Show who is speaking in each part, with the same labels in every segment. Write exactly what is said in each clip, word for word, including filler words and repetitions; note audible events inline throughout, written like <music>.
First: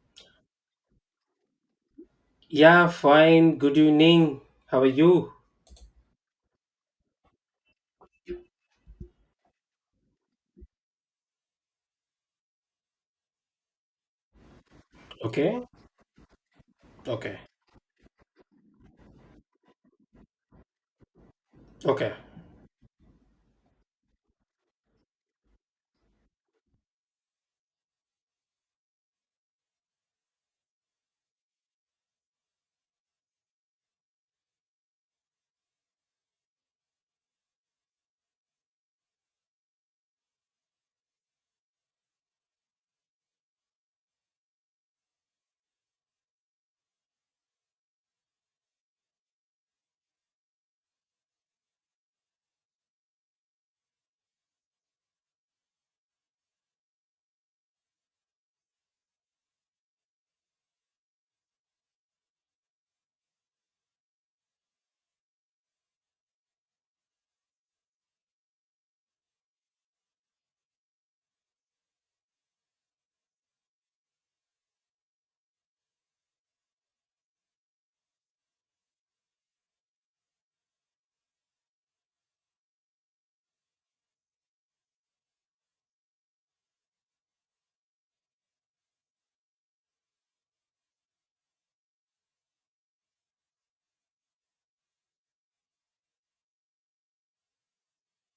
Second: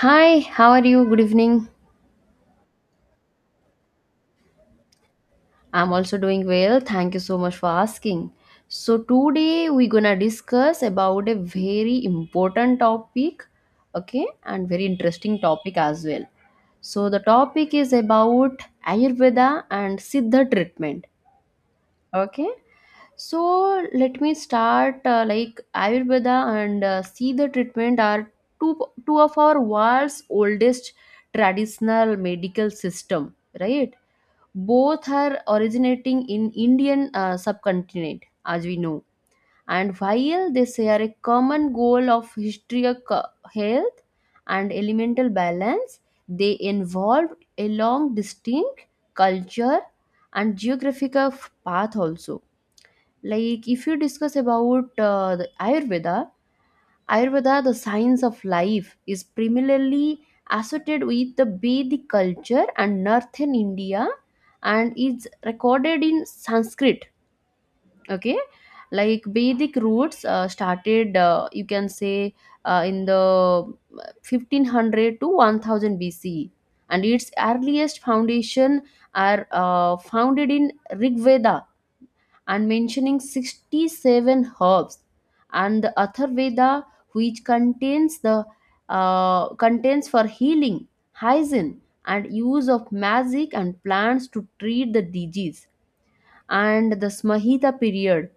Speaker 1: Hi, how are you? Good evening.
Speaker 2: Yeah, fine. Good evening. How are you?
Speaker 1: I'm also doing well. Thank you so much for asking. So today we're gonna discuss about a very important topic, okay, and very interesting
Speaker 2: Okay,
Speaker 1: topic as well. So the
Speaker 2: okay,
Speaker 1: topic is about Ayurveda and Siddha treatment.
Speaker 2: okay,
Speaker 1: Okay. So let me start uh, like Ayurveda and uh, Siddha treatment are two two of our world's oldest traditional medical system, right? Both are originating in Indian uh, subcontinent, as we know. And while they share a common goal of historic uh, health and elemental balance, they involve a long, distinct culture and geographical f- path also. Like if you discuss about uh, the Ayurveda, Ayurveda, the science of life, is primarily associated with the Vedic culture and northern India, and is recorded in Sanskrit. Okay, like Vedic roots uh, started, uh, you can say, uh, in the fifteen hundred to one thousand B C, and its earliest foundation are uh, founded in Rig Veda, and mentioning sixty-seven herbs and the atharveda, which contains the uh, contains for healing, hygiene, and use of magic and plants to treat the disease. And the samhita period,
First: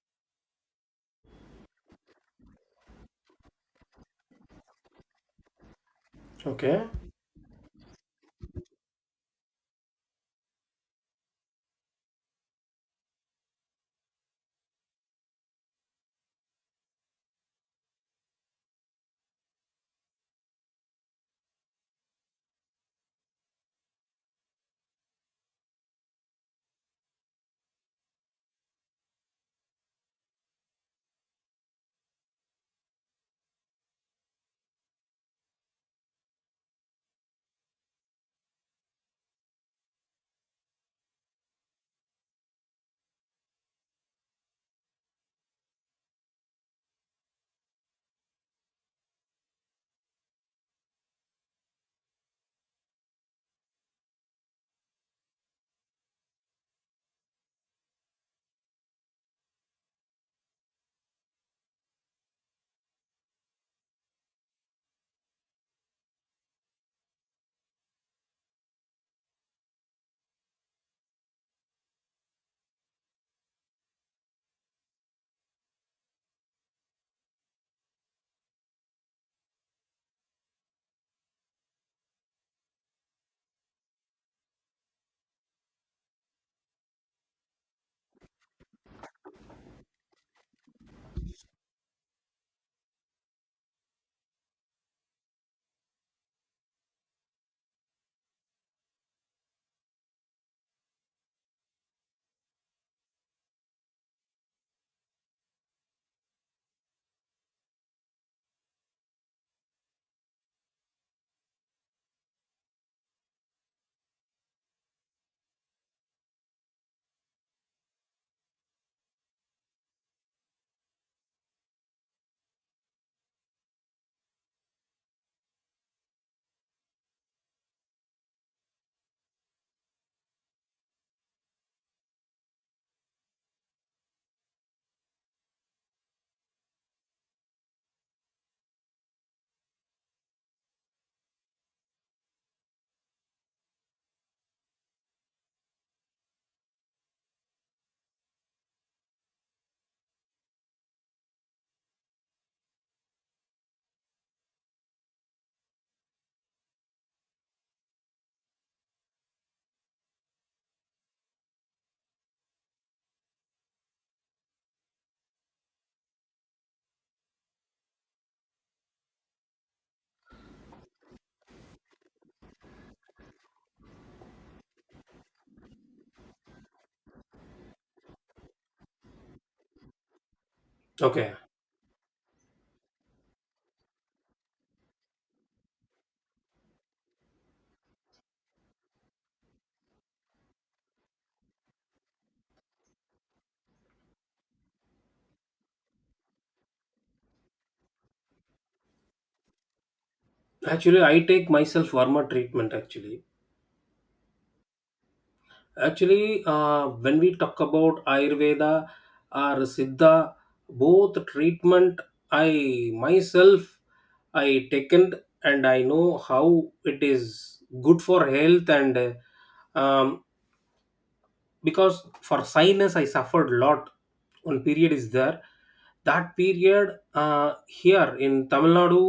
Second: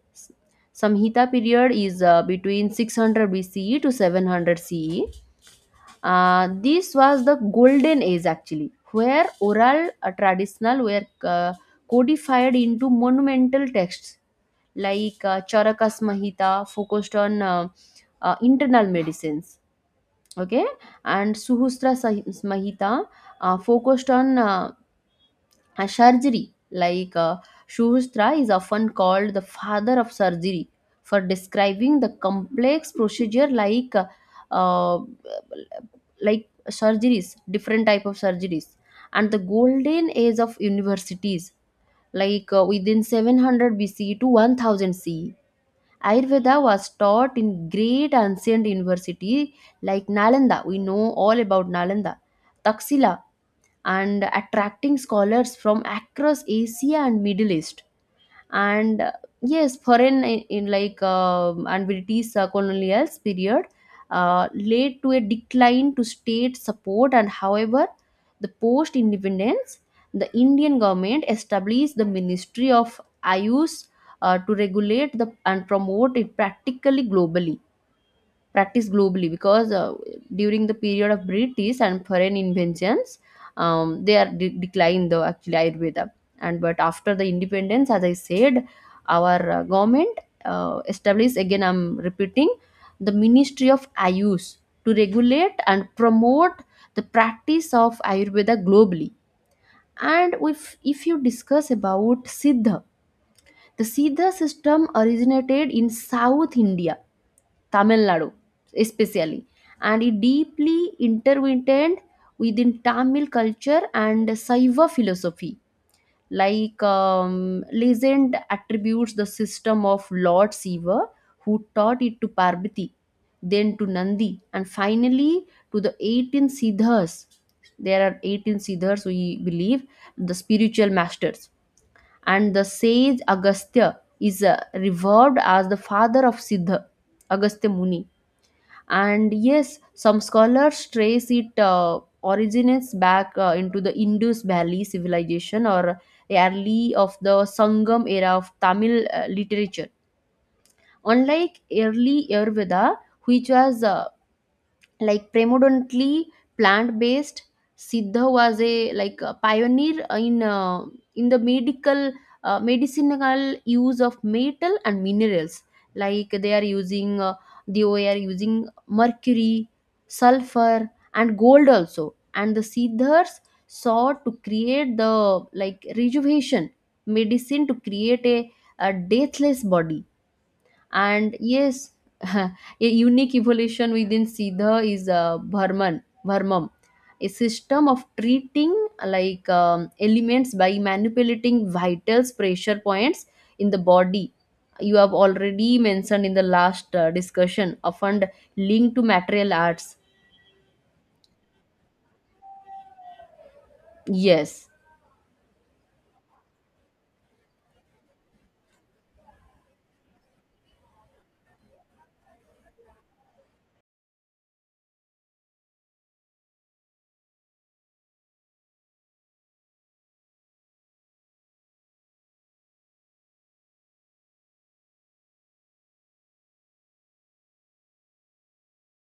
Speaker 1: samhita period is uh, between six hundred B C E to seven hundred C E. Uh,
Speaker 2: okay.
Speaker 1: this was the golden age actually, where oral uh, traditional were uh, codified into monumental texts like uh, Charakas Mahita, focused on uh, uh, internal medicines, okay, and Suhustra Sah- Mahita uh, focused on uh, uh, surgery. Like uh, Suhustra is often called the father of surgery, for describing the complex procedure like uh, uh, like surgeries, different type of surgeries, and the golden age of universities like uh, within seven hundred B C to one thousand C E Ayurveda was taught in great ancient university like Nalanda. We know all about Nalanda, Taxila, and attracting scholars from across Asia and Middle East. And uh, yes, foreign in, in like um and British uh, colonial period uh, led to a decline to state support. And however, the post independence, the Indian government established the Ministry of Ayush uh, to regulate the and promote it practically globally. Practice globally because uh, during the period of British and foreign inventions, um, they are de- declined though actually Ayurveda. And but after the independence, as I said, our uh, government uh, established again. I'm repeating the Ministry of Ayush, to regulate and promote the practice of Ayurveda globally. And if if you discuss about Siddha, the Siddha system originated in South India, Tamil Nadu, especially, and it deeply intertwined within Tamil culture and Saiva philosophy. Like um, legend attributes the system of Lord Siva, who taught it to Parvati, then to Nandi, and finally to the eighteen Siddhas. There are eighteen Siddhas, we believe, the spiritual masters. And the sage Agastya is uh, revered as the father of Siddha, Agastya Muni. And yes, some scholars trace it uh, originates back uh, into the Indus Valley civilization, or early of the Sangam era of Tamil uh, literature. Unlike early Ayurveda, which was uh, like predominantly plant-based, Siddha was a like a pioneer in uh, in the medical uh, medicinal use of metal and minerals. Like they are using uh, they were using mercury, sulfur, and gold also. And the siddhas sought to create the like rejuvenation medicine, to create a, a deathless body.
Speaker 2: Okay.
Speaker 1: And yes, <laughs> a unique evolution within Siddha is uh, Bharman, Bharmam, a system of treating like um, elements by manipulating vitals pressure points in the body. You have already mentioned in the last uh, discussion, often linked to material arts.
Speaker 2: Actually, I take myself warmer treatment actually.
Speaker 1: Yes.
Speaker 2: Actually, uh, when we talk about Ayurveda or Siddha, both treatment I myself I taken and I know how it is good for health and uh, um, because for sinus I suffered a lot. One period is there, that period, uh, here in Tamil Nadu.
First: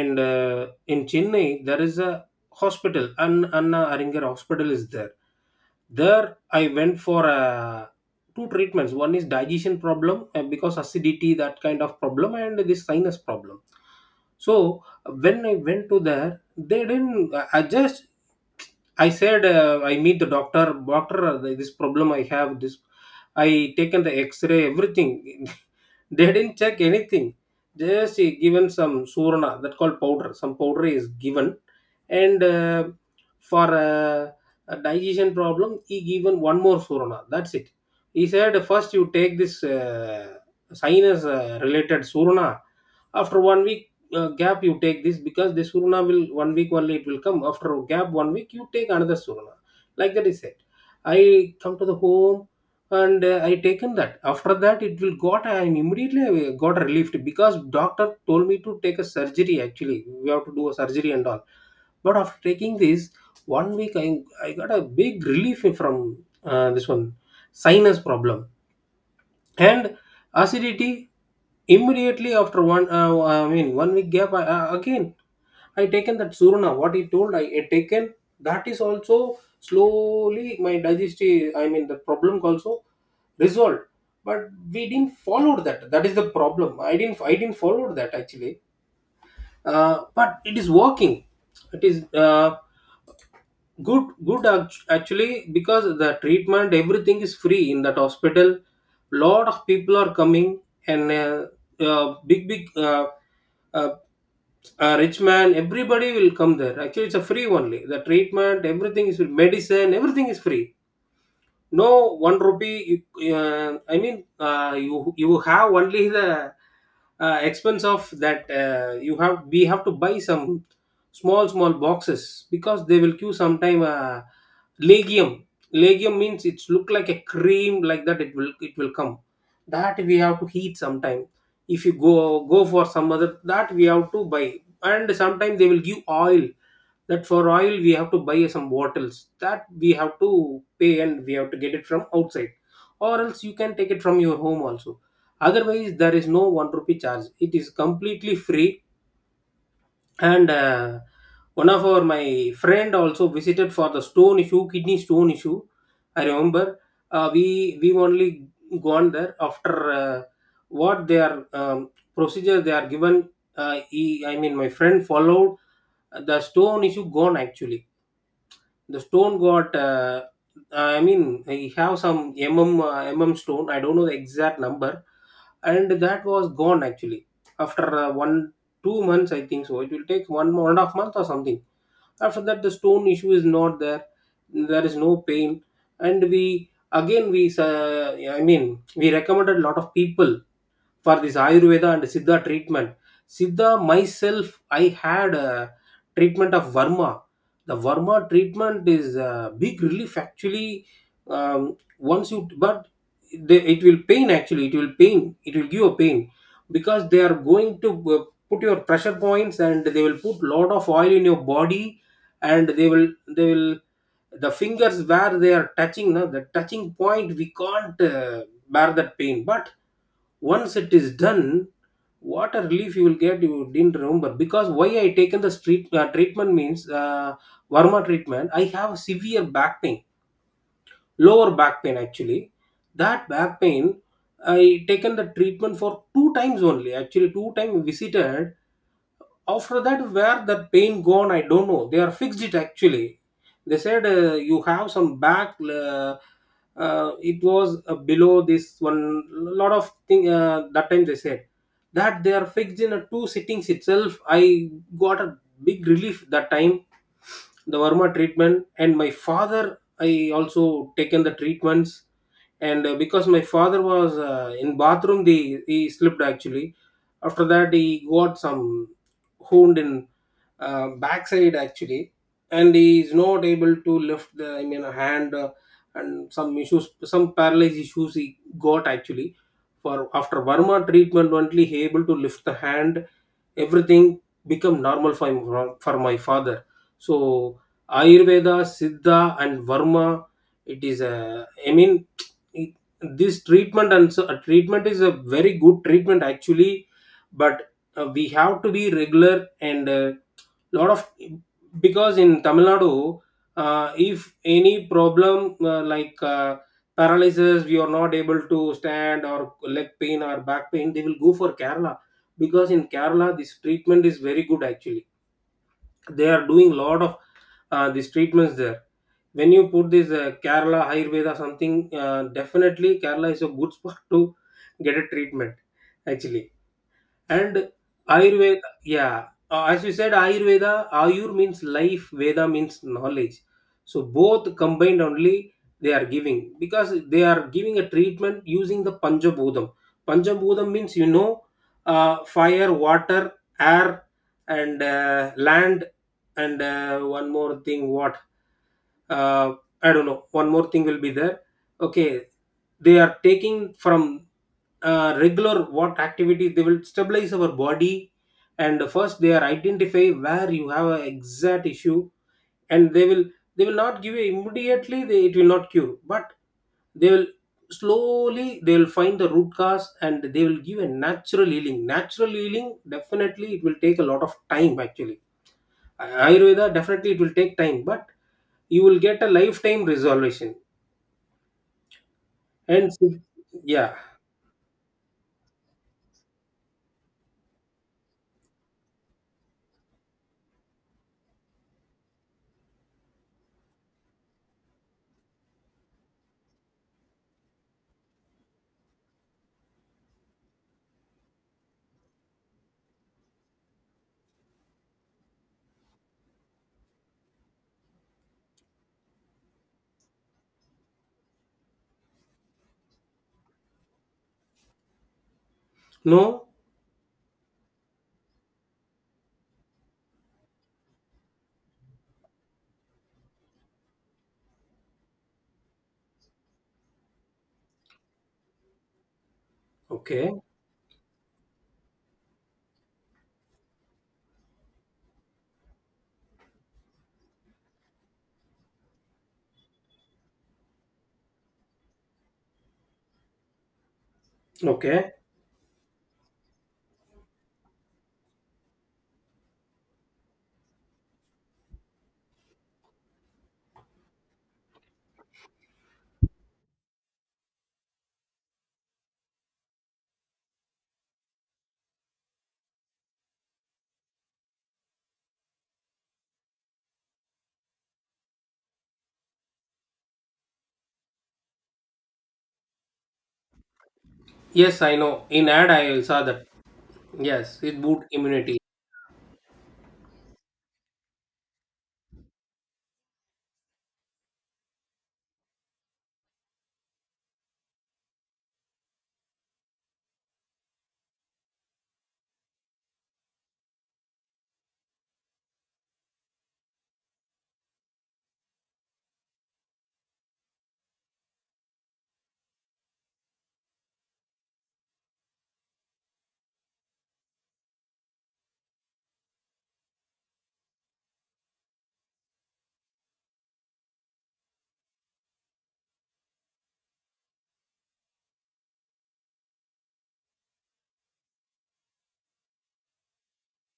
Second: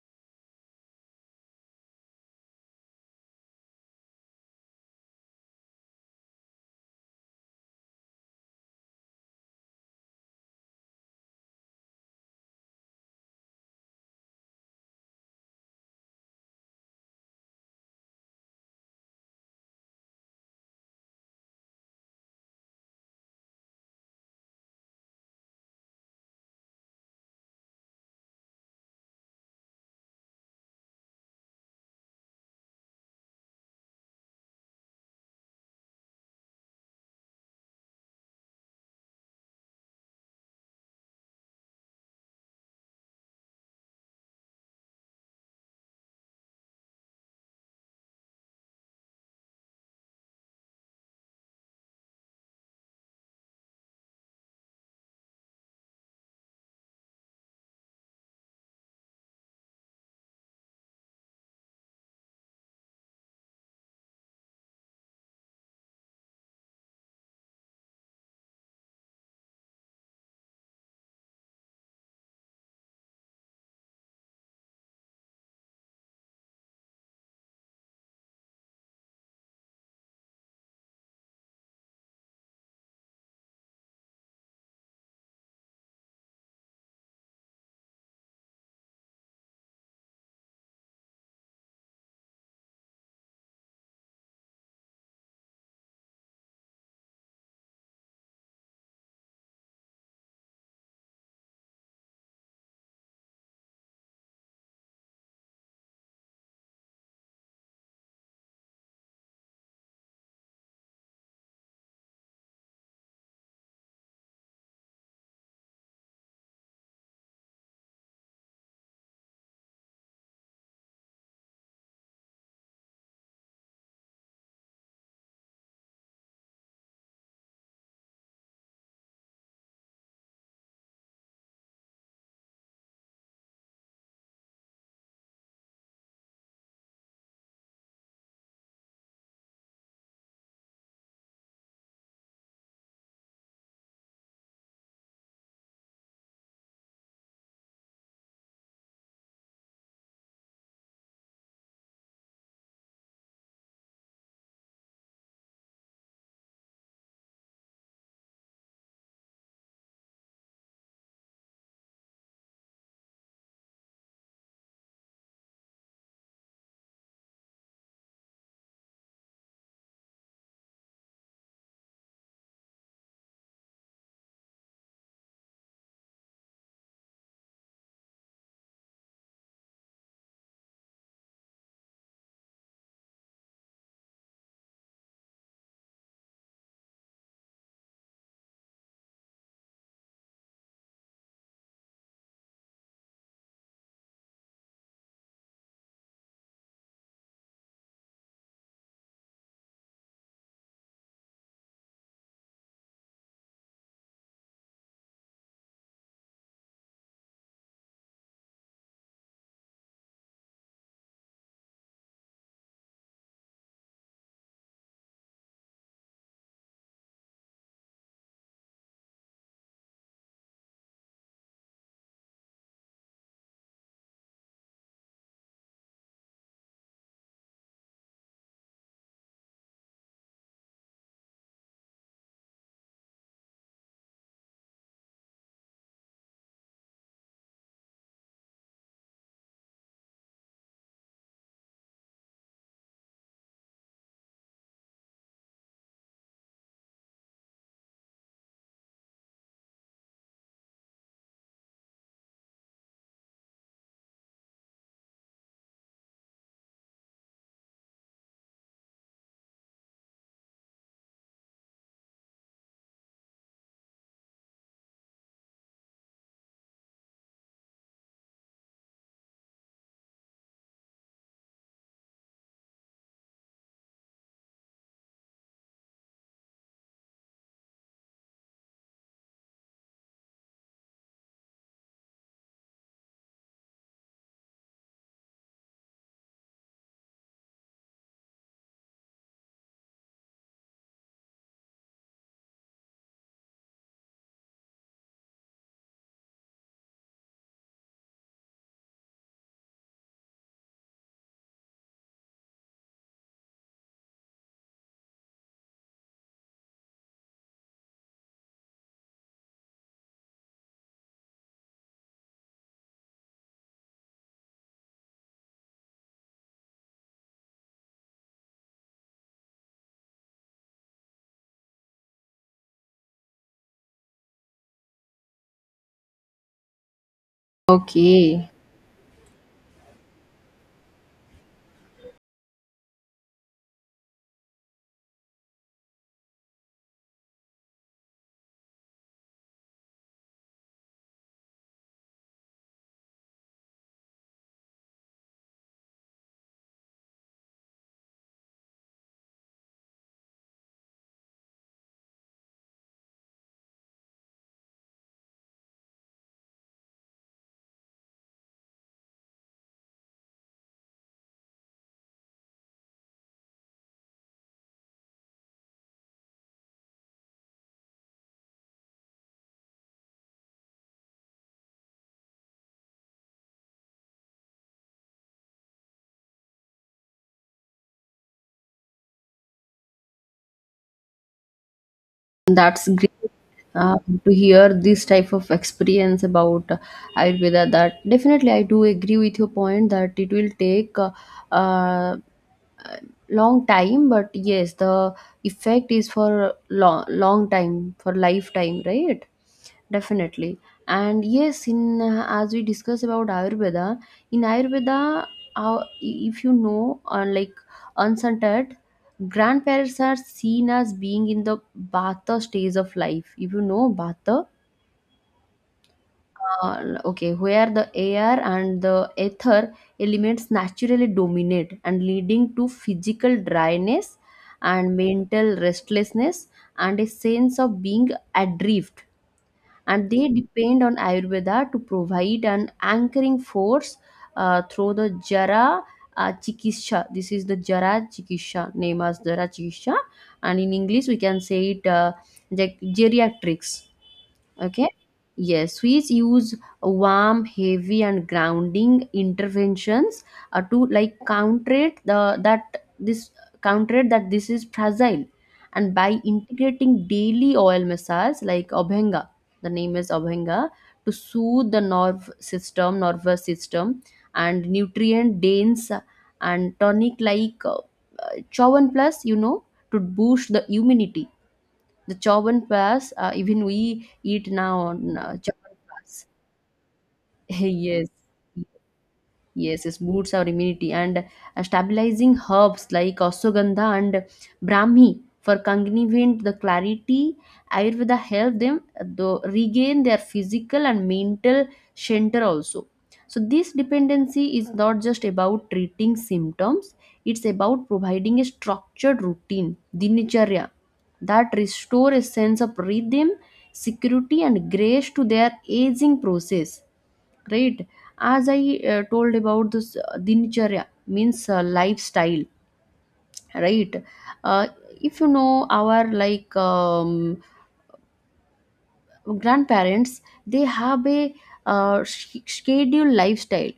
Speaker 2: And uh, in Chennai there is a hospital. An Anna Aringer Hospital is there. There I went for uh, two treatments. One is digestion problem uh, because acidity, that kind of problem, and this sinus problem. So when I went to there, they didn't I I just I said, uh, I meet the doctor. Doctor, uh, this problem I have. This I taken the X-ray, everything. <laughs> They didn't check anything. Just he given some surana, that called powder. Some powder is given, and uh, for uh, a digestion problem, he given one more surana. That's it. He said first you take this uh, sinus uh, related surana. After one week, uh, gap you take this because the suruna will one week only, it will come. After a gap one week you take another suruna, like that is it. I come to the home and uh, I taken that. After that it will got, I immediately uh, got relieved, because doctor told me to take a surgery. Actually we have to do a surgery and all, but after taking this one week i, I got a big relief from uh, this one sinus problem and acidity. Immediately after one uh, i mean one week gap I, uh, again I taken that surna. What he told I had taken, that is also slowly my digestive, I mean the problem also resolved. But we didn't follow that, that is the problem. I didn't i didn't follow that actually. Uh, but it is working. It is uh, good, good act- actually because the treatment everything is free in that hospital. Lot of people are coming, and uh, uh, big big uh, uh, uh, rich man, everybody will come there actually. It's a free only, the treatment everything is free, medicine everything is free. No, one rupee. You, uh, I mean, uh, you you have only the uh, expense of that. Uh, you have we have to buy some small small boxes, because they will give sometime uh, legium. Legium means it's look like a cream like that. It will it will come. That we have to heat sometime. If you go go for some other, that we have to buy. And sometime they will give oil, that for oil we have to buy some bottles, that we have to pay and we have to get it from outside, or else you can take it from your home also. Otherwise there is no one rupee charge, it is completely free. And uh, one of our my friend also visited for the stone issue, kidney stone issue. I remember uh, we we only gone there after uh, what their um, procedure they are given. Uh, he, I mean my friend followed uh, the stone issue gone actually. The stone got uh, i mean he have some mm uh, mm stone, I don't know the exact number. And that was gone actually after uh, one two months, I think. So it will take one, one and a half month or something. After that the stone issue is not there, there is no pain. And we again we uh, i mean we recommended a lot of people for this Ayurveda and Siddha treatment. Siddha myself, I had a treatment of varma. The Verma treatment is a big relief actually. Um, once you, but they, it will pain actually, it will pain, it will give a pain, because they are going to uh, put your pressure points and they will put lot of oil in your body. And they will they will the fingers where they are touching, now the touching point we can't uh, bear that pain. But once it is done, what a relief you will get. You didn't remember, because why I taken the street uh, treatment means uh, varma treatment, I have severe back pain, lower back pain actually. That back pain, I taken the treatment for two times only actually. Two time visited. After that where that pain gone, I don't know. They are fixed it actually. They said uh, you have some back, uh, uh, it was uh, below this one, lot of thing uh, that time they said, that they are fixed. In a two sittings itself I got a big relief that time, the Verma treatment. And my father I also taken the treatments, and uh, because my father was uh, in bathroom, the he slipped actually. After that he got some wound in uh, backside actually, and he is not able to lift the, I mean hand, uh, and some issues, some paralyzed issues he got actually. For after Burma treatment only he able to lift the hand, everything become normal for, my for my father. So Ayurveda, Siddha and Varma, it is a, I mean it, this treatment and so, a treatment is a very good treatment actually. But uh, we have to be regular, and uh, lot of, because in Tamil Nadu, uh, if any problem uh, like uh, paralysis, we are not able to stand, or leg pain or back pain, they will go for Kerala. Because in Kerala this treatment is very good actually. They are doing lot of uh, these treatments there. When you put this uh, Kerala Ayurveda something, uh, definitely Kerala is a good <laughs> spot to get a treatment actually. And
Speaker 1: Okay.
Speaker 2: Ayurveda, yeah, uh, as you said, Ayurveda, Ayur means life, Veda means knowledge. So both combined only they are giving, because they are giving a treatment using the Panjabhudam. Panjabhudam means you know, uh, fire, water, air, and uh, land, and uh, one more thing. What, uh, I don't know. One more thing will be there. Okay, they are taking from uh, regular what activity, they will stabilize our body. And first they are identify where you have an exact issue, and they will, they will not give you immediately. They, it will not cure, but they will slowly, they will find the root cause and they will give a natural healing. Natural healing definitely it will take a lot of time actually. Ayurveda definitely it will take time, but you will get a lifetime resolution.
Speaker 1: That's
Speaker 2: And
Speaker 1: great
Speaker 2: yeah.
Speaker 1: uh, to hear this type of experience about uh, Ayurveda. That definitely, I do agree with your point that it will take uh, uh, long time, but yes, the effect is for long long time for lifetime, right? Definitely, and yes, in uh, as we discuss about Ayurveda, in Ayurveda, uh, if you know, uh, like unscented grandparents are seen as being in the Bata stage of life. If you know Bata,
Speaker 2: No.
Speaker 1: uh, okay, where the air and the ether elements naturally dominate, and leading to physical dryness and mental restlessness, and a sense of being adrift, and they
Speaker 2: Okay.
Speaker 1: depend on Ayurveda to provide an anchoring force uh, through the jara uh, chikisha. This is the jara chikisha, name as jara chikisha, and in English we can say it uh, like geriatrics. Okay.
Speaker 2: Okay.
Speaker 1: Yes, Swiss use warm, heavy, and grounding interventions uh, to like counter it the that this counter it, that this is fragile, and by integrating daily oil massage like Abhyanga, the name is Abhyanga, to soothe the nerve system, nervous system, and nutrient dense and tonic like uh, Chawan Plus, you know, to boost the immunity, the chawan pass. Uh, even we eat now
Speaker 2: Yes, I
Speaker 1: on
Speaker 2: know.
Speaker 1: uh,
Speaker 2: In ad,
Speaker 1: chawan
Speaker 2: I saw
Speaker 1: pass.
Speaker 2: that. Yes,
Speaker 1: <laughs>
Speaker 2: it boot
Speaker 1: Yes,
Speaker 2: immunity.
Speaker 1: yes, yes, boosts our immunity and uh, stabilizing herbs like ashwagandha and brahmi for cognitive the clarity. Ayurveda help them uh, though regain their physical and mental center also. So this dependency is not just about treating symptoms; it's about providing a structured routine, dinacharya, that restore a sense of rhythm, security, and grace to their aging process, right? As I uh, told about this uh, dincharya means uh, lifestyle, right? Uh, if you know our like um, grandparents, they have a uh, sch- scheduled lifestyle.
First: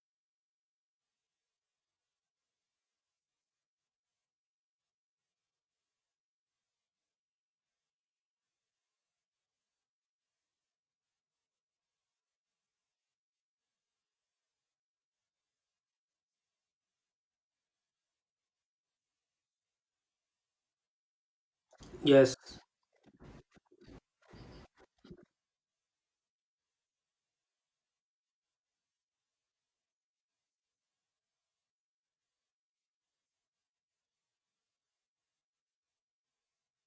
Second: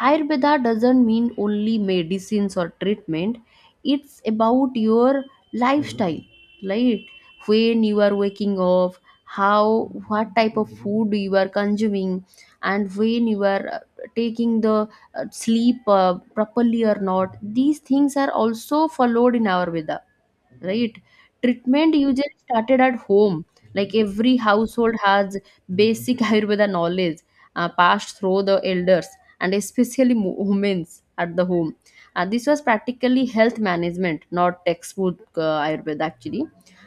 Speaker 1: Ayurveda doesn't mean only medicines or treatment, it's about your lifestyle, right? When you are waking up, how what type of food you are consuming, and when you are uh, taking the uh, sleep uh, properly or not. These things are also followed in Ayurveda, right? Treatment
Speaker 2: Yes.
Speaker 1: usually started at home, like every household has basic <laughs> ayurveda knowledge uh, passed through the elders, and especially mo- women at the home. Uh, this was practically health management, not textbook uh, ayurveda actually.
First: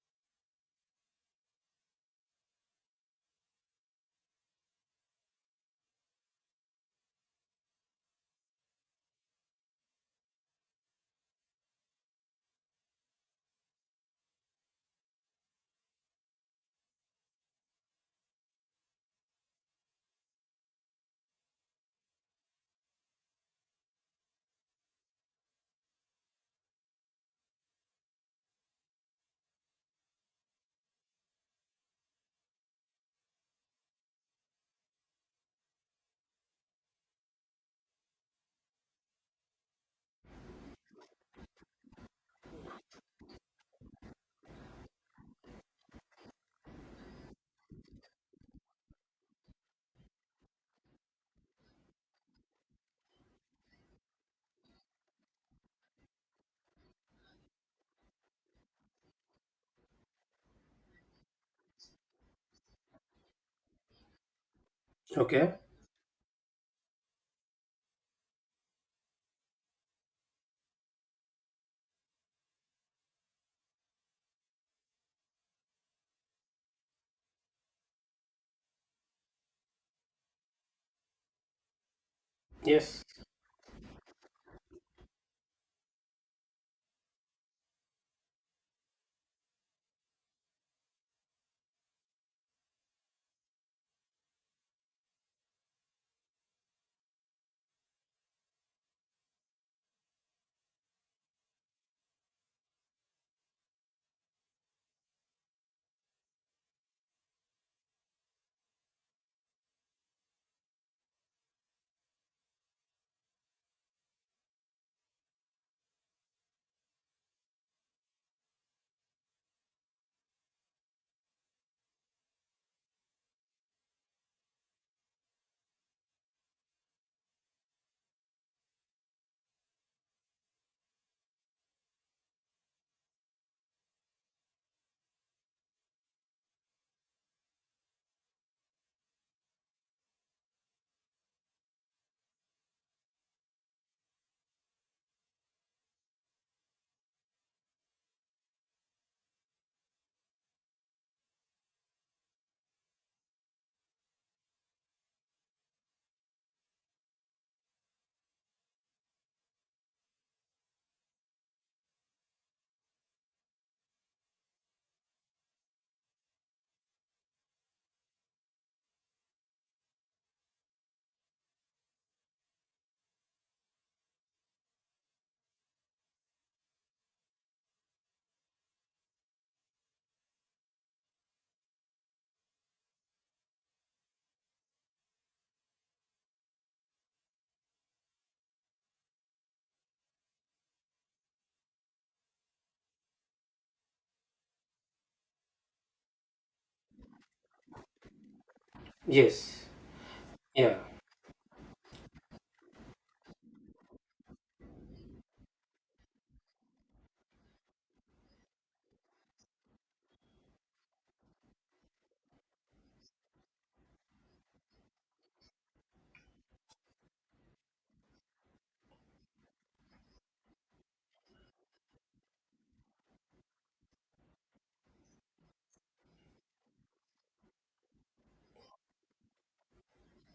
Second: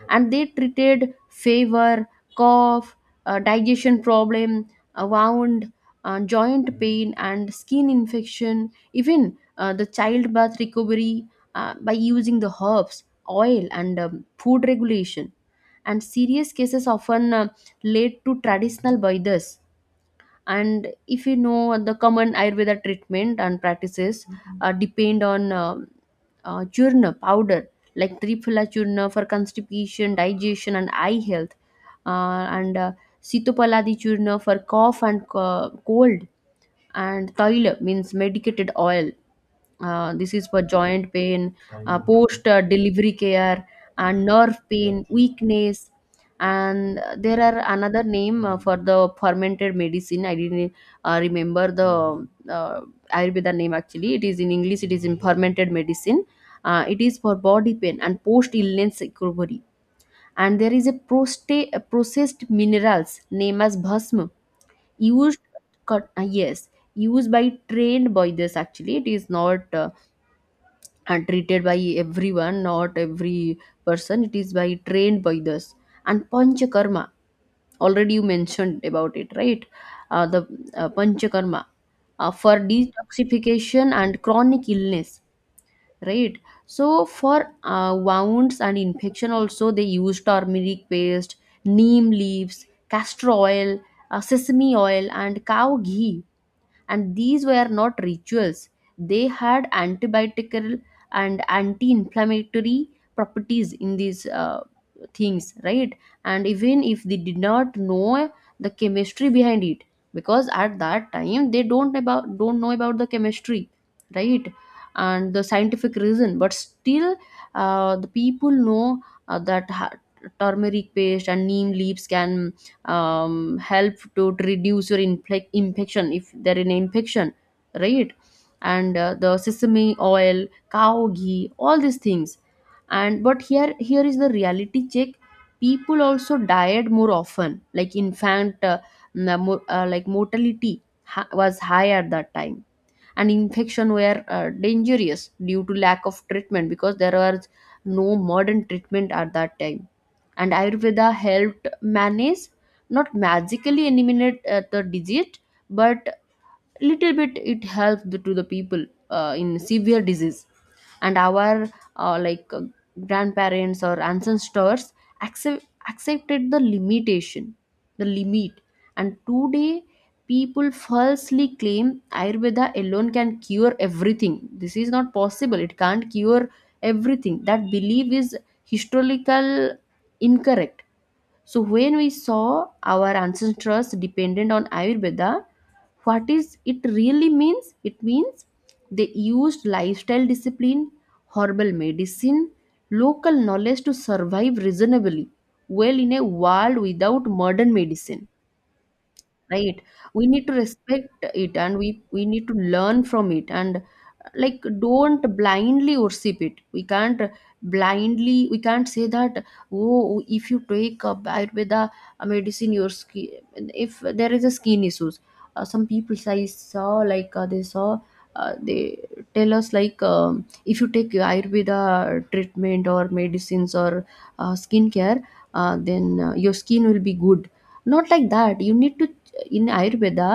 Speaker 1: And they treated fever, cough, uh, digestion problem, uh, wound, uh, joint pain, and skin infection, even uh, the childbirth recovery, uh, by using the herbs, oil, and um, food regulation. And serious cases often uh, lead to traditional bathas. And if you know the common Ayurveda treatment and practices uh, depend on um uh, churna powder, like Triphala churna for constipation, digestion, and eye health, uh, and uh, Sitopaladi churna for cough and uh, cold, and taila means medicated oil. Uh, this is for joint pain, uh, post uh, delivery care, and nerve pain, weakness. And there are another name uh, for the fermented medicine. I didn't uh, remember the uh, Ayurveda name actually. It is in English, it is in fermented medicine. Uh, it is for body pain and post illness recovery. And there is a, prosta- a processed minerals name as bhasma, used
Speaker 2: Okay.
Speaker 1: cut uh, yes, used by trained boilers actually. It is not uh, uh, treated by everyone, not every person. It is by trained boilers. And panchakarma, already you mentioned about it, right? Uh, the uh, panchakarma uh, for
Speaker 2: Yes.
Speaker 1: detoxification and chronic illness, right? So for uh, wounds and infection also, they use turmeric paste, neem leaves, castor oil, uh, sesame oil, and cow ghee. And these were not rituals, they had antibiotical and anti-inflammatory properties in these uh, things, right? And even if they did not know the chemistry behind it, because at that time they don't about don't know about the chemistry, right? And the scientific reason, but still uh, the people know uh, that ha- turmeric paste and neem leaves can um, help to reduce your infle- infection if there is an infection, right? And uh, the sesame oil, cow ghee, all these things. And but here here is the reality check, people also died more often, like infant uh, n- mo- uh, like mortality ha- was high at that time, and infection were uh, dangerous due to lack of treatment, because there was no modern treatment at that time. And Ayurveda helped manage, not magically eliminate uh, the disease, but little bit it helps the- to the people uh, in severe disease. And our uh, like uh, grandparents or ancestors accept, accepted the limitation, the limit. And today people falsely claim Ayurveda alone can cure everything. This is not possible, it can't cure everything. That belief is historical incorrect. So when we saw our ancestors dependent on Ayurveda, what is it really means? It means they used lifestyle discipline, herbal medicine, local knowledge to survive reasonably well in a world without modern medicine.
Speaker 2: Yes.
Speaker 1: Right, we need to
Speaker 2: Yeah.
Speaker 1: respect it, and we we need to learn from it. And like, don't blindly worship it. We can't blindly, we can't say that, oh, if you take up ayurveda medicine your skin, if there is a skin issues, uh, some people I saw like uh, they saw uh, they tell us like, um, if you take ayurveda treatment or medicines or uh, skincare, uh, then uh, your skin will be good. Not like that, you need to, in ayurveda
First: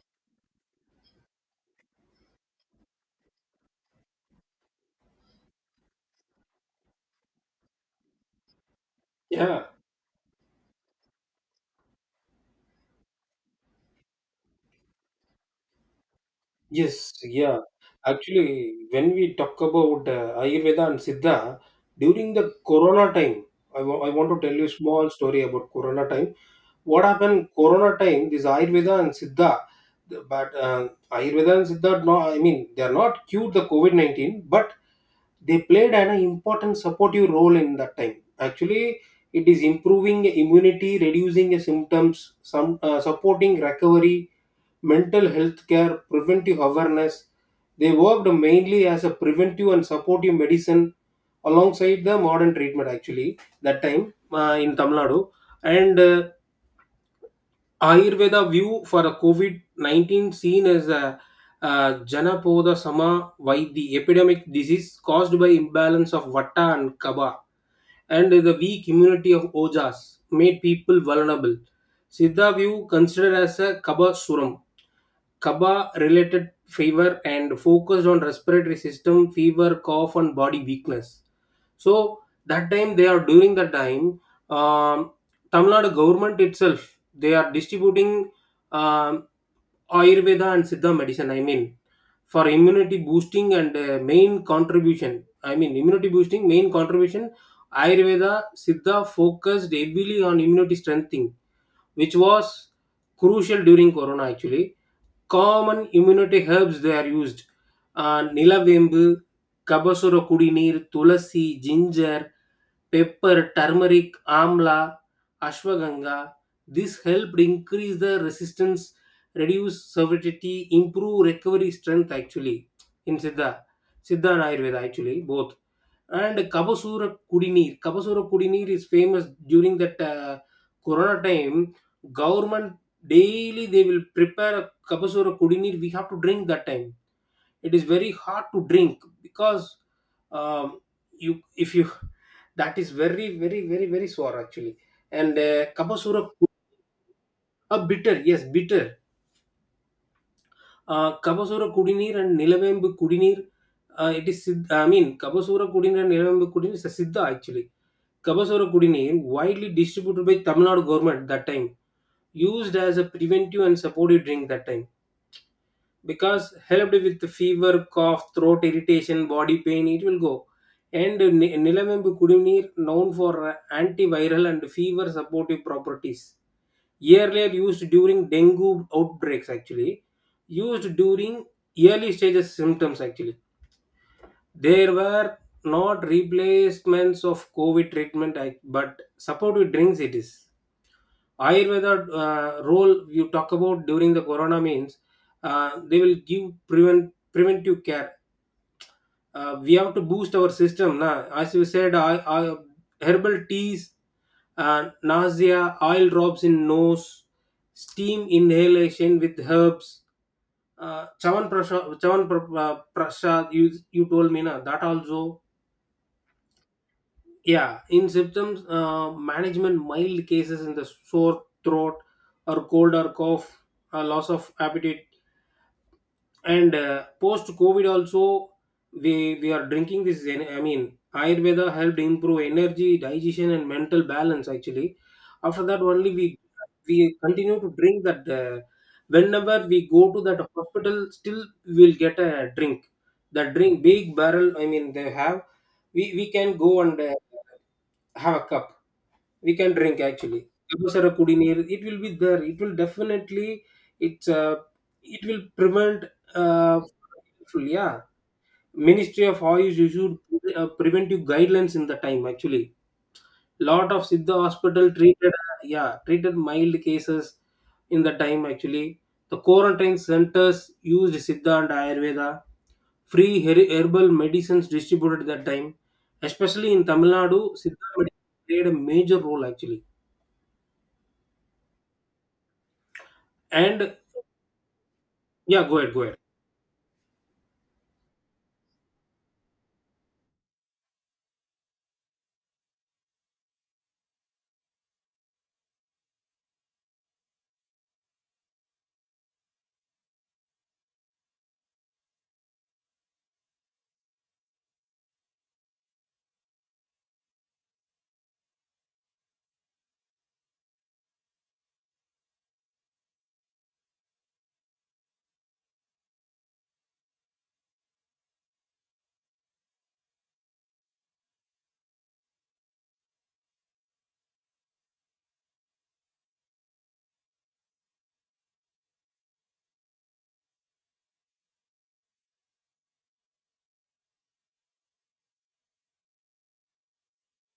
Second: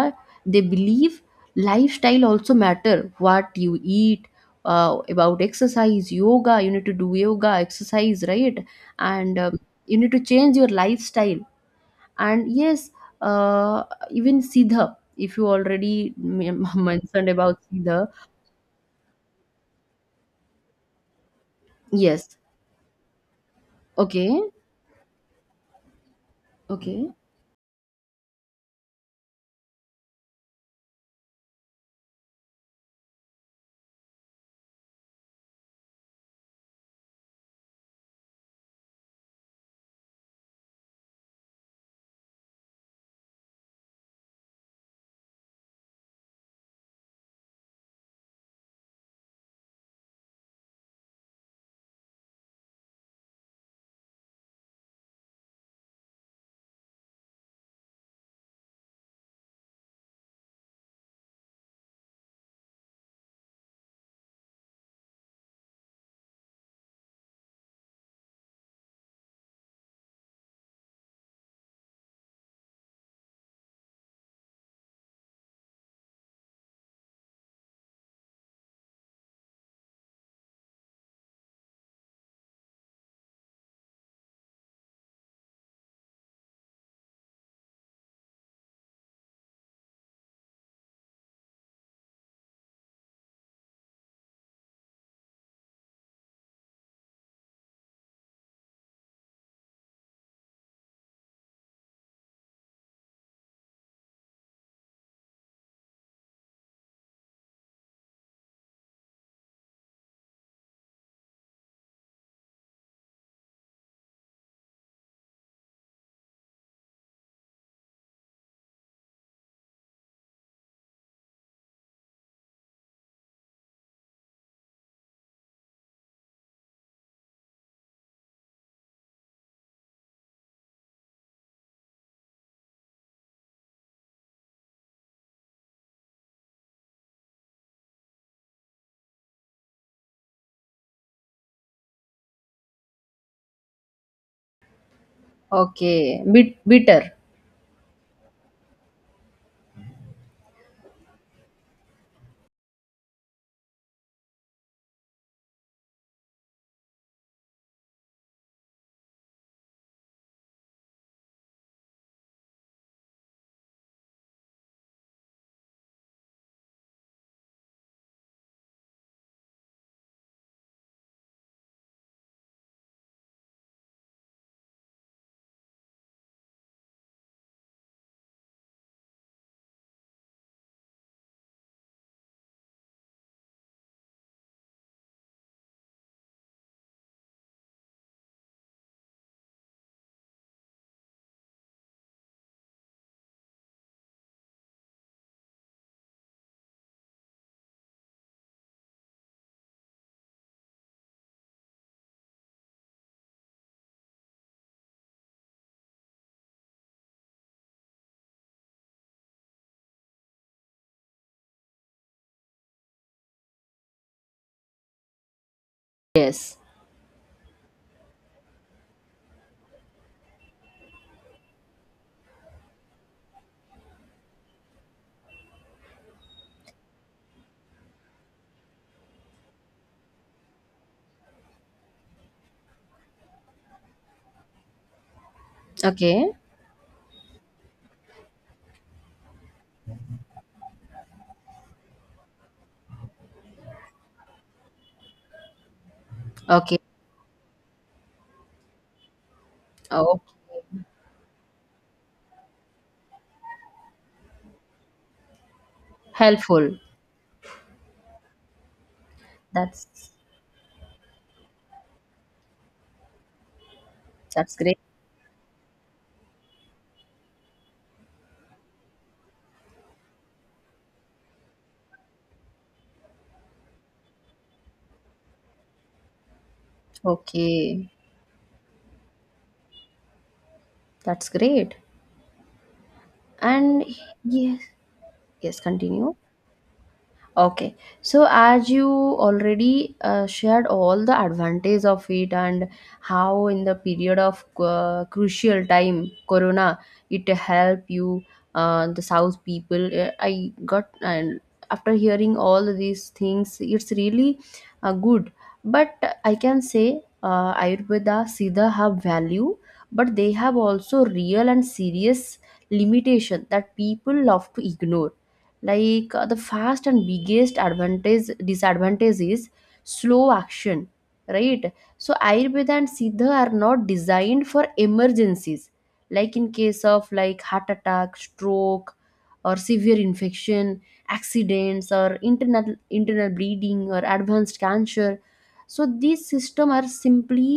Speaker 1: they believe lifestyle also matter, what you eat, uh, about exercise, yoga, you need to do yoga exercise, right? And um,
Speaker 2: Yeah.
Speaker 1: you need to change your lifestyle. And yes, uh, even siddha, if you already m- <laughs>
Speaker 2: Yes,
Speaker 1: mentioned
Speaker 2: yeah.
Speaker 1: about siddha.
Speaker 2: Actually, when we talk about uh, Ayurveda and Siddha, during
Speaker 1: Yes.
Speaker 2: the Corona time, I wa- I want
Speaker 1: Okay.
Speaker 2: to tell you a small story about Corona time. What
Speaker 1: Okay.
Speaker 2: happened Corona time, this Ayurveda and Siddha, the- but uh, Ayurveda and Siddha, no, I mean, they are not cured the COVID nineteen, but they played an important supportive role in that time actually. It is improving immunity, reducing symptoms, some uh, supporting recovery, mental health care, preventive awareness. They worked mainly as a preventive and supportive medicine alongside the modern treatment actually that time uh, in Tamil Nadu. And uh, Ayurveda view for a COVID nineteen seen as a uh, Janapoda Sama, the epidemic disease caused by imbalance of Vata and Kaba, and the weak immunity of Ojas made people vulnerable. Siddha view considered as a Kaba Suram, Kaba related fever, and focused on respiratory system, fever, cough, and body weakness. So that time they are, during the time, um, Tamil Nadu government itself they are distributing um, Ayurveda and Siddha medicine. I mean for immunity boosting, and uh, main contribution, I mean immunity boosting main contribution. Ayurveda Siddha focused heavily on immunity strengthening, which was crucial during Corona actually. Common immunity herbs they are used. Nilavembu, kabasura kudineer, tulsi, ginger, pepper, turmeric, amla, ashwagandha. This help increase the resistance, reduce severity, improve recovery strength actually. In Siddha, Siddha and Ayurveda actually both. And Kabasura Kudineer. Kabasura Kudineer is famous during that uh, Corona time. Government daily they will prepare a Kabasura Kudineer. We have to drink that time. It is very hard to drink, because um, you if you <laughs> that is very very very very sour actually. And uh,
Speaker 1: Okay.
Speaker 2: Kabasura Ku-
Speaker 1: Bit- bitter.
Speaker 2: uh, bitter, yes, bitter. Uh, Kabasura Kudineer and Nilavembu Kudineer. Uh, it is Siddha, I mean Kabasura Kudineer and Nilavembu Kudineer is a Siddha actually. Kabasaura Kudineer, widely distributed by Tamil Nadu government that time, used as a preventive and supportive drink that time, because helped with the fever, cough, throat irritation, body pain, it will go. And Ni- Nilamembu Kudineer, known for uh, antiviral and fever supportive properties. Earlier used during dengue outbreaks actually, used during early stages symptoms actually. There were not replacements of COVID treatment, act- but supportive drinks it is. Ayurveda uh, role you talk about during the corona means uh, they will give prevent preventive care. Uh, we have to boost our system. Na? As you said, I, I, herbal teas, uh, nausea, oil drops in nose, steam inhalation with herbs, uh, chavan prasha, chavan pra, uh, prasha. You you told me na that also.
Speaker 1: Yes.
Speaker 2: Yeah, in symptoms uh, management, mild cases in the sore throat or cold or cough, uh, loss of appetite, and uh, post COVID also we we are drinking this. en- I mean, Ayurveda helped improve energy, digestion, and mental balance. Actually, after that only we
Speaker 1: Okay.
Speaker 2: we continue to drink that. Uh, whenever we go to that hospital, still we'll get a drink. That drink, big barrel, I mean, they have. We we can
Speaker 1: Okay.
Speaker 2: go and uh, have a cup, we can drink
Speaker 1: Okay.
Speaker 2: actually. Abusara Kudineer, it will be there. It will definitely, it's uh, it will prevent,
Speaker 1: Helpful.
Speaker 2: uh, yeah. Ministry of oils
Speaker 1: that's
Speaker 2: issued uh, preventive guidelines in the time actually. Lot of siddha
Speaker 1: that's great.
Speaker 2: hospital treated uh, yeah, treated mild cases in the time actually. The quarantine centers used siddha and ayurveda, free her- herbal medicines distributed that time. Especially in Tamil Nadu siddha
Speaker 1: Okay.
Speaker 2: medicine played a major role actually.
Speaker 1: That's great. And
Speaker 2: And
Speaker 1: yes, yes,
Speaker 2: yeah, go ahead, go
Speaker 1: continue.
Speaker 2: ahead.
Speaker 1: Okay, so as you already uh, shared all the advantage of it and how in the period of uh, crucial time, Corona, it help you, uh, the South people. uh, I got, and after hearing all these things, it's really uh, good. But I can say, uh, Ayurveda, Siddha have value, but they have also real and serious limitation that people love to ignore. Like uh, the fast and biggest advantage, disadvantage is slow action, right? So ayurveda and siddha are not designed for emergencies, like in case of like heart attack, stroke, or severe infection, accidents, or internal internal bleeding, or advanced cancer. So these system are simply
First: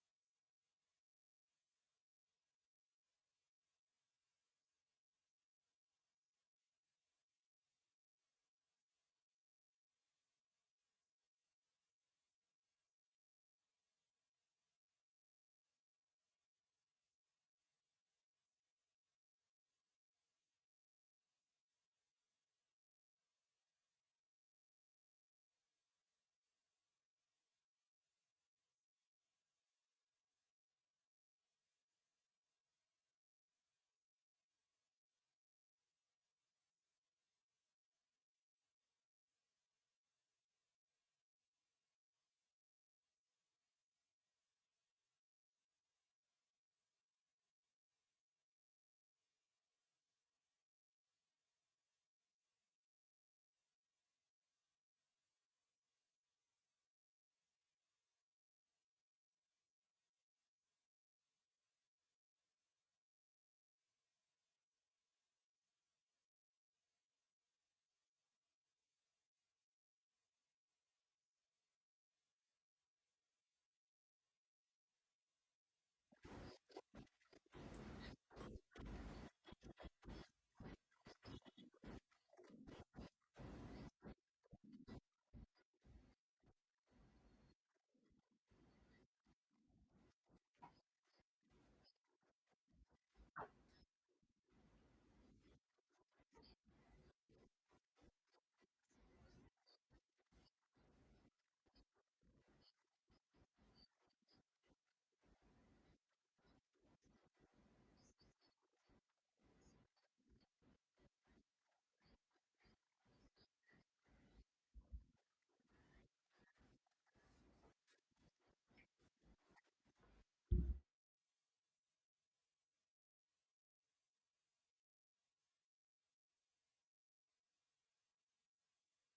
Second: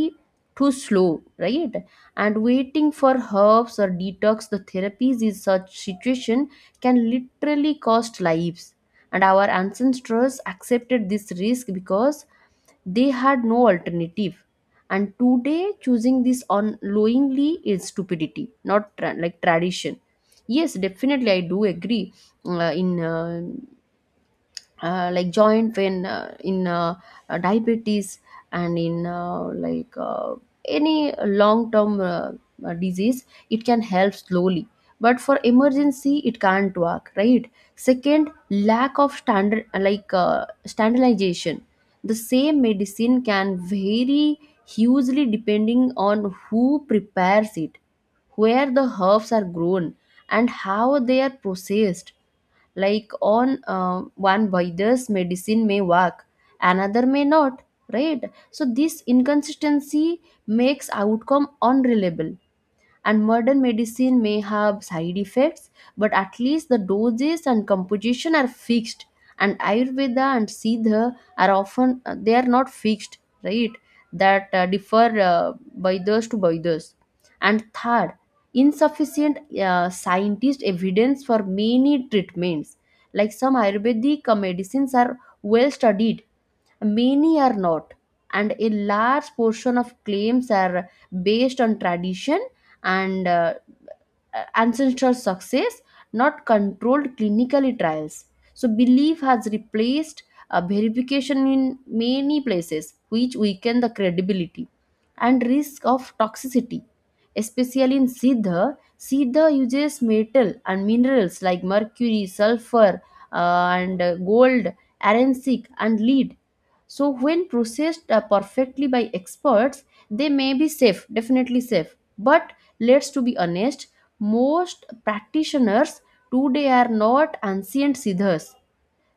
Speaker 1: too slow, right? And waiting for herbs or detox the therapies in such situation can literally cost lives. And our ancestors accepted this risk because they had no alternative. And today, choosing this unknowingly is stupidity, not tra- like tradition. Yes, definitely, I do agree, uh, in uh, uh, like joint pain, uh, in uh, uh, diabetes, and in uh, like uh, any long term uh, uh, disease it can help slowly, but for emergency it can't work, right? Second, lack of standard, like uh, standardization, the same medicine can vary hugely depending on who prepares it, where the herbs are grown, and how they are processed. Like on uh, one virus medicine may work, another may not, right? So this inconsistency makes outcome unreliable. And modern medicine may have side effects, but at least the doses and composition are fixed, and ayurveda and siddha are often, uh, they are not fixed, right? That uh, differ uh, by those to by those. And third, insufficient uh, scientist evidence for many treatments. Like some ayurvedic uh, medicines are well studied, many are not, and a large portion of claims are based on tradition and uh, ancestral success, not controlled clinical trials. So, belief has replaced uh, verification in many places, which weaken the credibility and risk of toxicity. Especially in Siddha, Siddha uses metal and minerals like mercury, sulfur, uh, and uh, gold, arencic, and lead. So when processed uh, perfectly by experts, they may be safe, definitely safe, but let's to be honest, most practitioners today are not ancient siddhas.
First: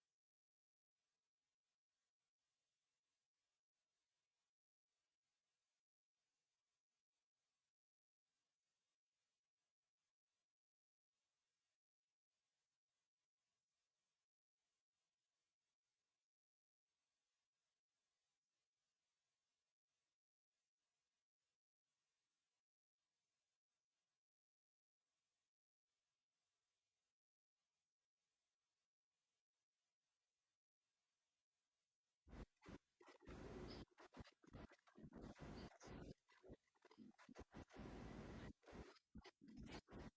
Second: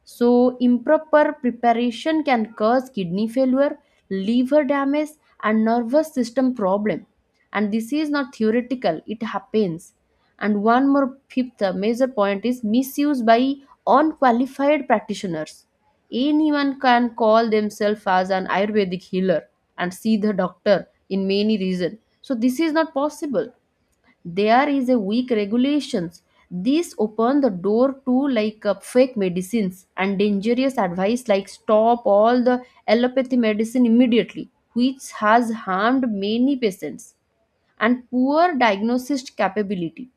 Speaker 1: So, improper preparation can cause kidney failure, liver damage, and nervous system problem. And this is not theoretical; it happens. And one more fifth major point is misuse by unqualified practitioners. Anyone can call themselves as an Ayurvedic healer and see the doctor in many reasons. So this is not possible, there is a weak regulations. This open the door to like uh, fake medicines and dangerous advice like stop all the allopathy medicine immediately, which has harmed many patients. And poor diagnosis capability,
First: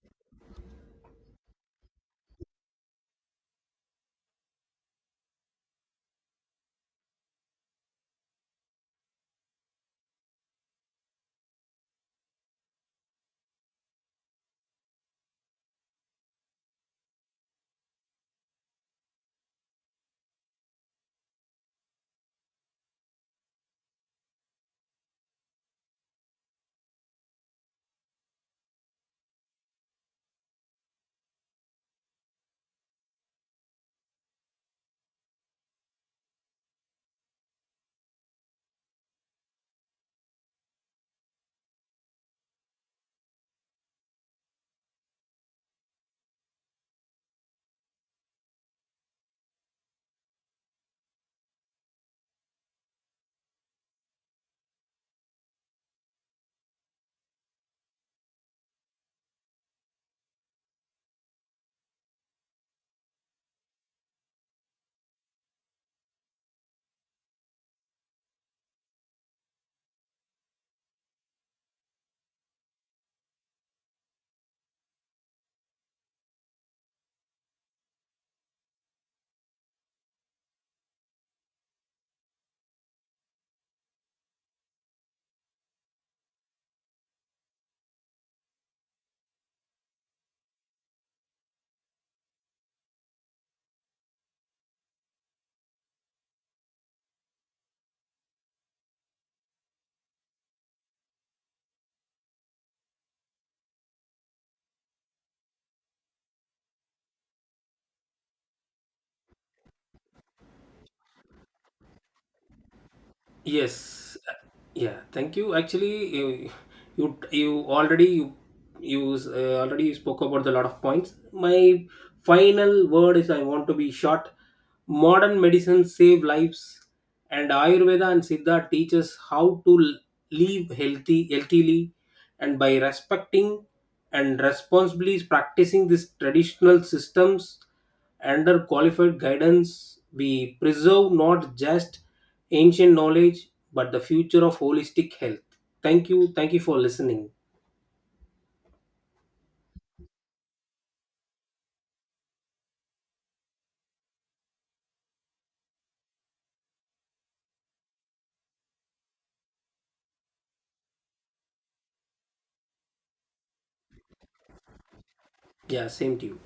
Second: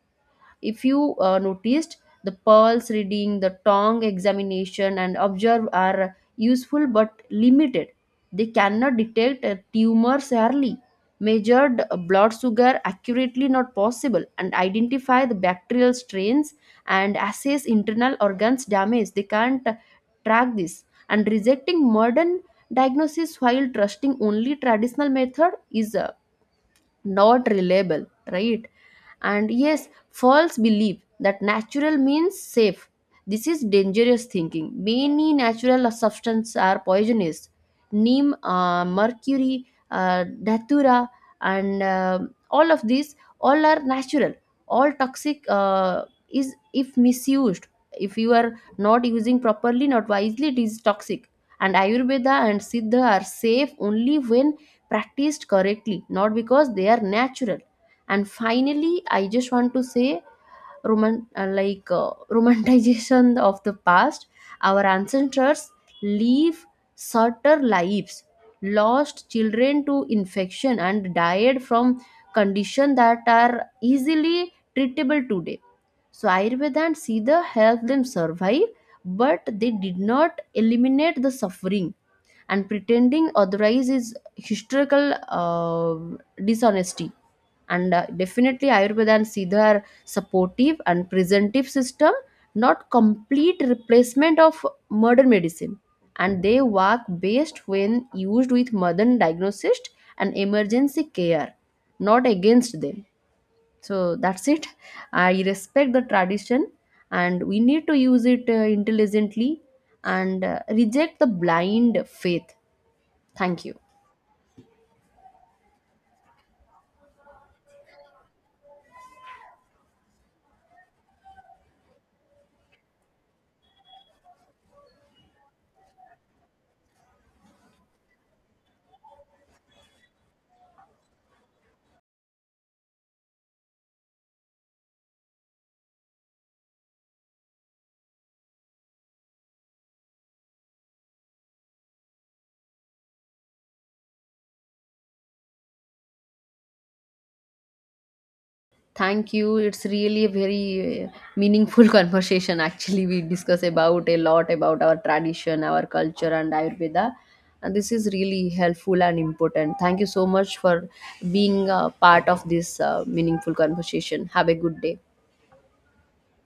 Speaker 1: if you uh, noticed, the pulse reading, the tongue examination, and observe are useful but limited. They cannot detect a tumor early. Measured uh, blood sugar accurately not possible, and identify the bacterial strains and assess internal organs damage, they can't uh, track this. And rejecting modern diagnosis while trusting only traditional method is uh, not reliable, right? And yes, false belief that natural means safe, this is dangerous thinking. Many natural substances are poisonous, neem, uh, mercury, uh, datura, and um all of these, all are natural, all toxic, uh, is if misused. If you are not using properly, not wisely, it is toxic. And ayurveda and siddha are safe only when practiced correctly, not because they are natural. And finally, I just want to say, roman- uh, like uh, <laughs> romanticization of the past, our ancestors live shorter lives, lost children to infection, and died from conditions that are easily treatable today. So Ayurveda and Siddha helped them survive, but they did not eliminate the suffering, and pretending otherwise is historical uh, dishonesty. And uh, definitely ayurveda and siddha are supportive and preventive system, not complete replacement of modern medicine, and they work best when used with modern diagnosis and emergency care, not against them. So that's it, I respect the tradition, and we need to use it uh, intelligently, and uh, reject the blind faith. Thank you.
Speaker 2: Yes, yeah. Thank you. Actually, you you, you already you you uh, already spoke about a lot of points. My final word is I want to be short. Modern medicine save lives, and Ayurveda and Siddha teaches how to l- live healthy, healthily, and by respecting and responsibly practicing these traditional systems under qualified guidance, we preserve not just ancient knowledge, but the future of holistic health. Thank you. Thank you for listening.
Speaker 1: Thank you. It's really a very uh, meaningful <laughs> conversation. Actually, we discuss about a lot about our tradition, our culture, and Ayurveda. And this is really helpful and important. Thank you so much for being a part of this uh, meaningful conversation. Have a good day.
Speaker 2: Yeah, same to you.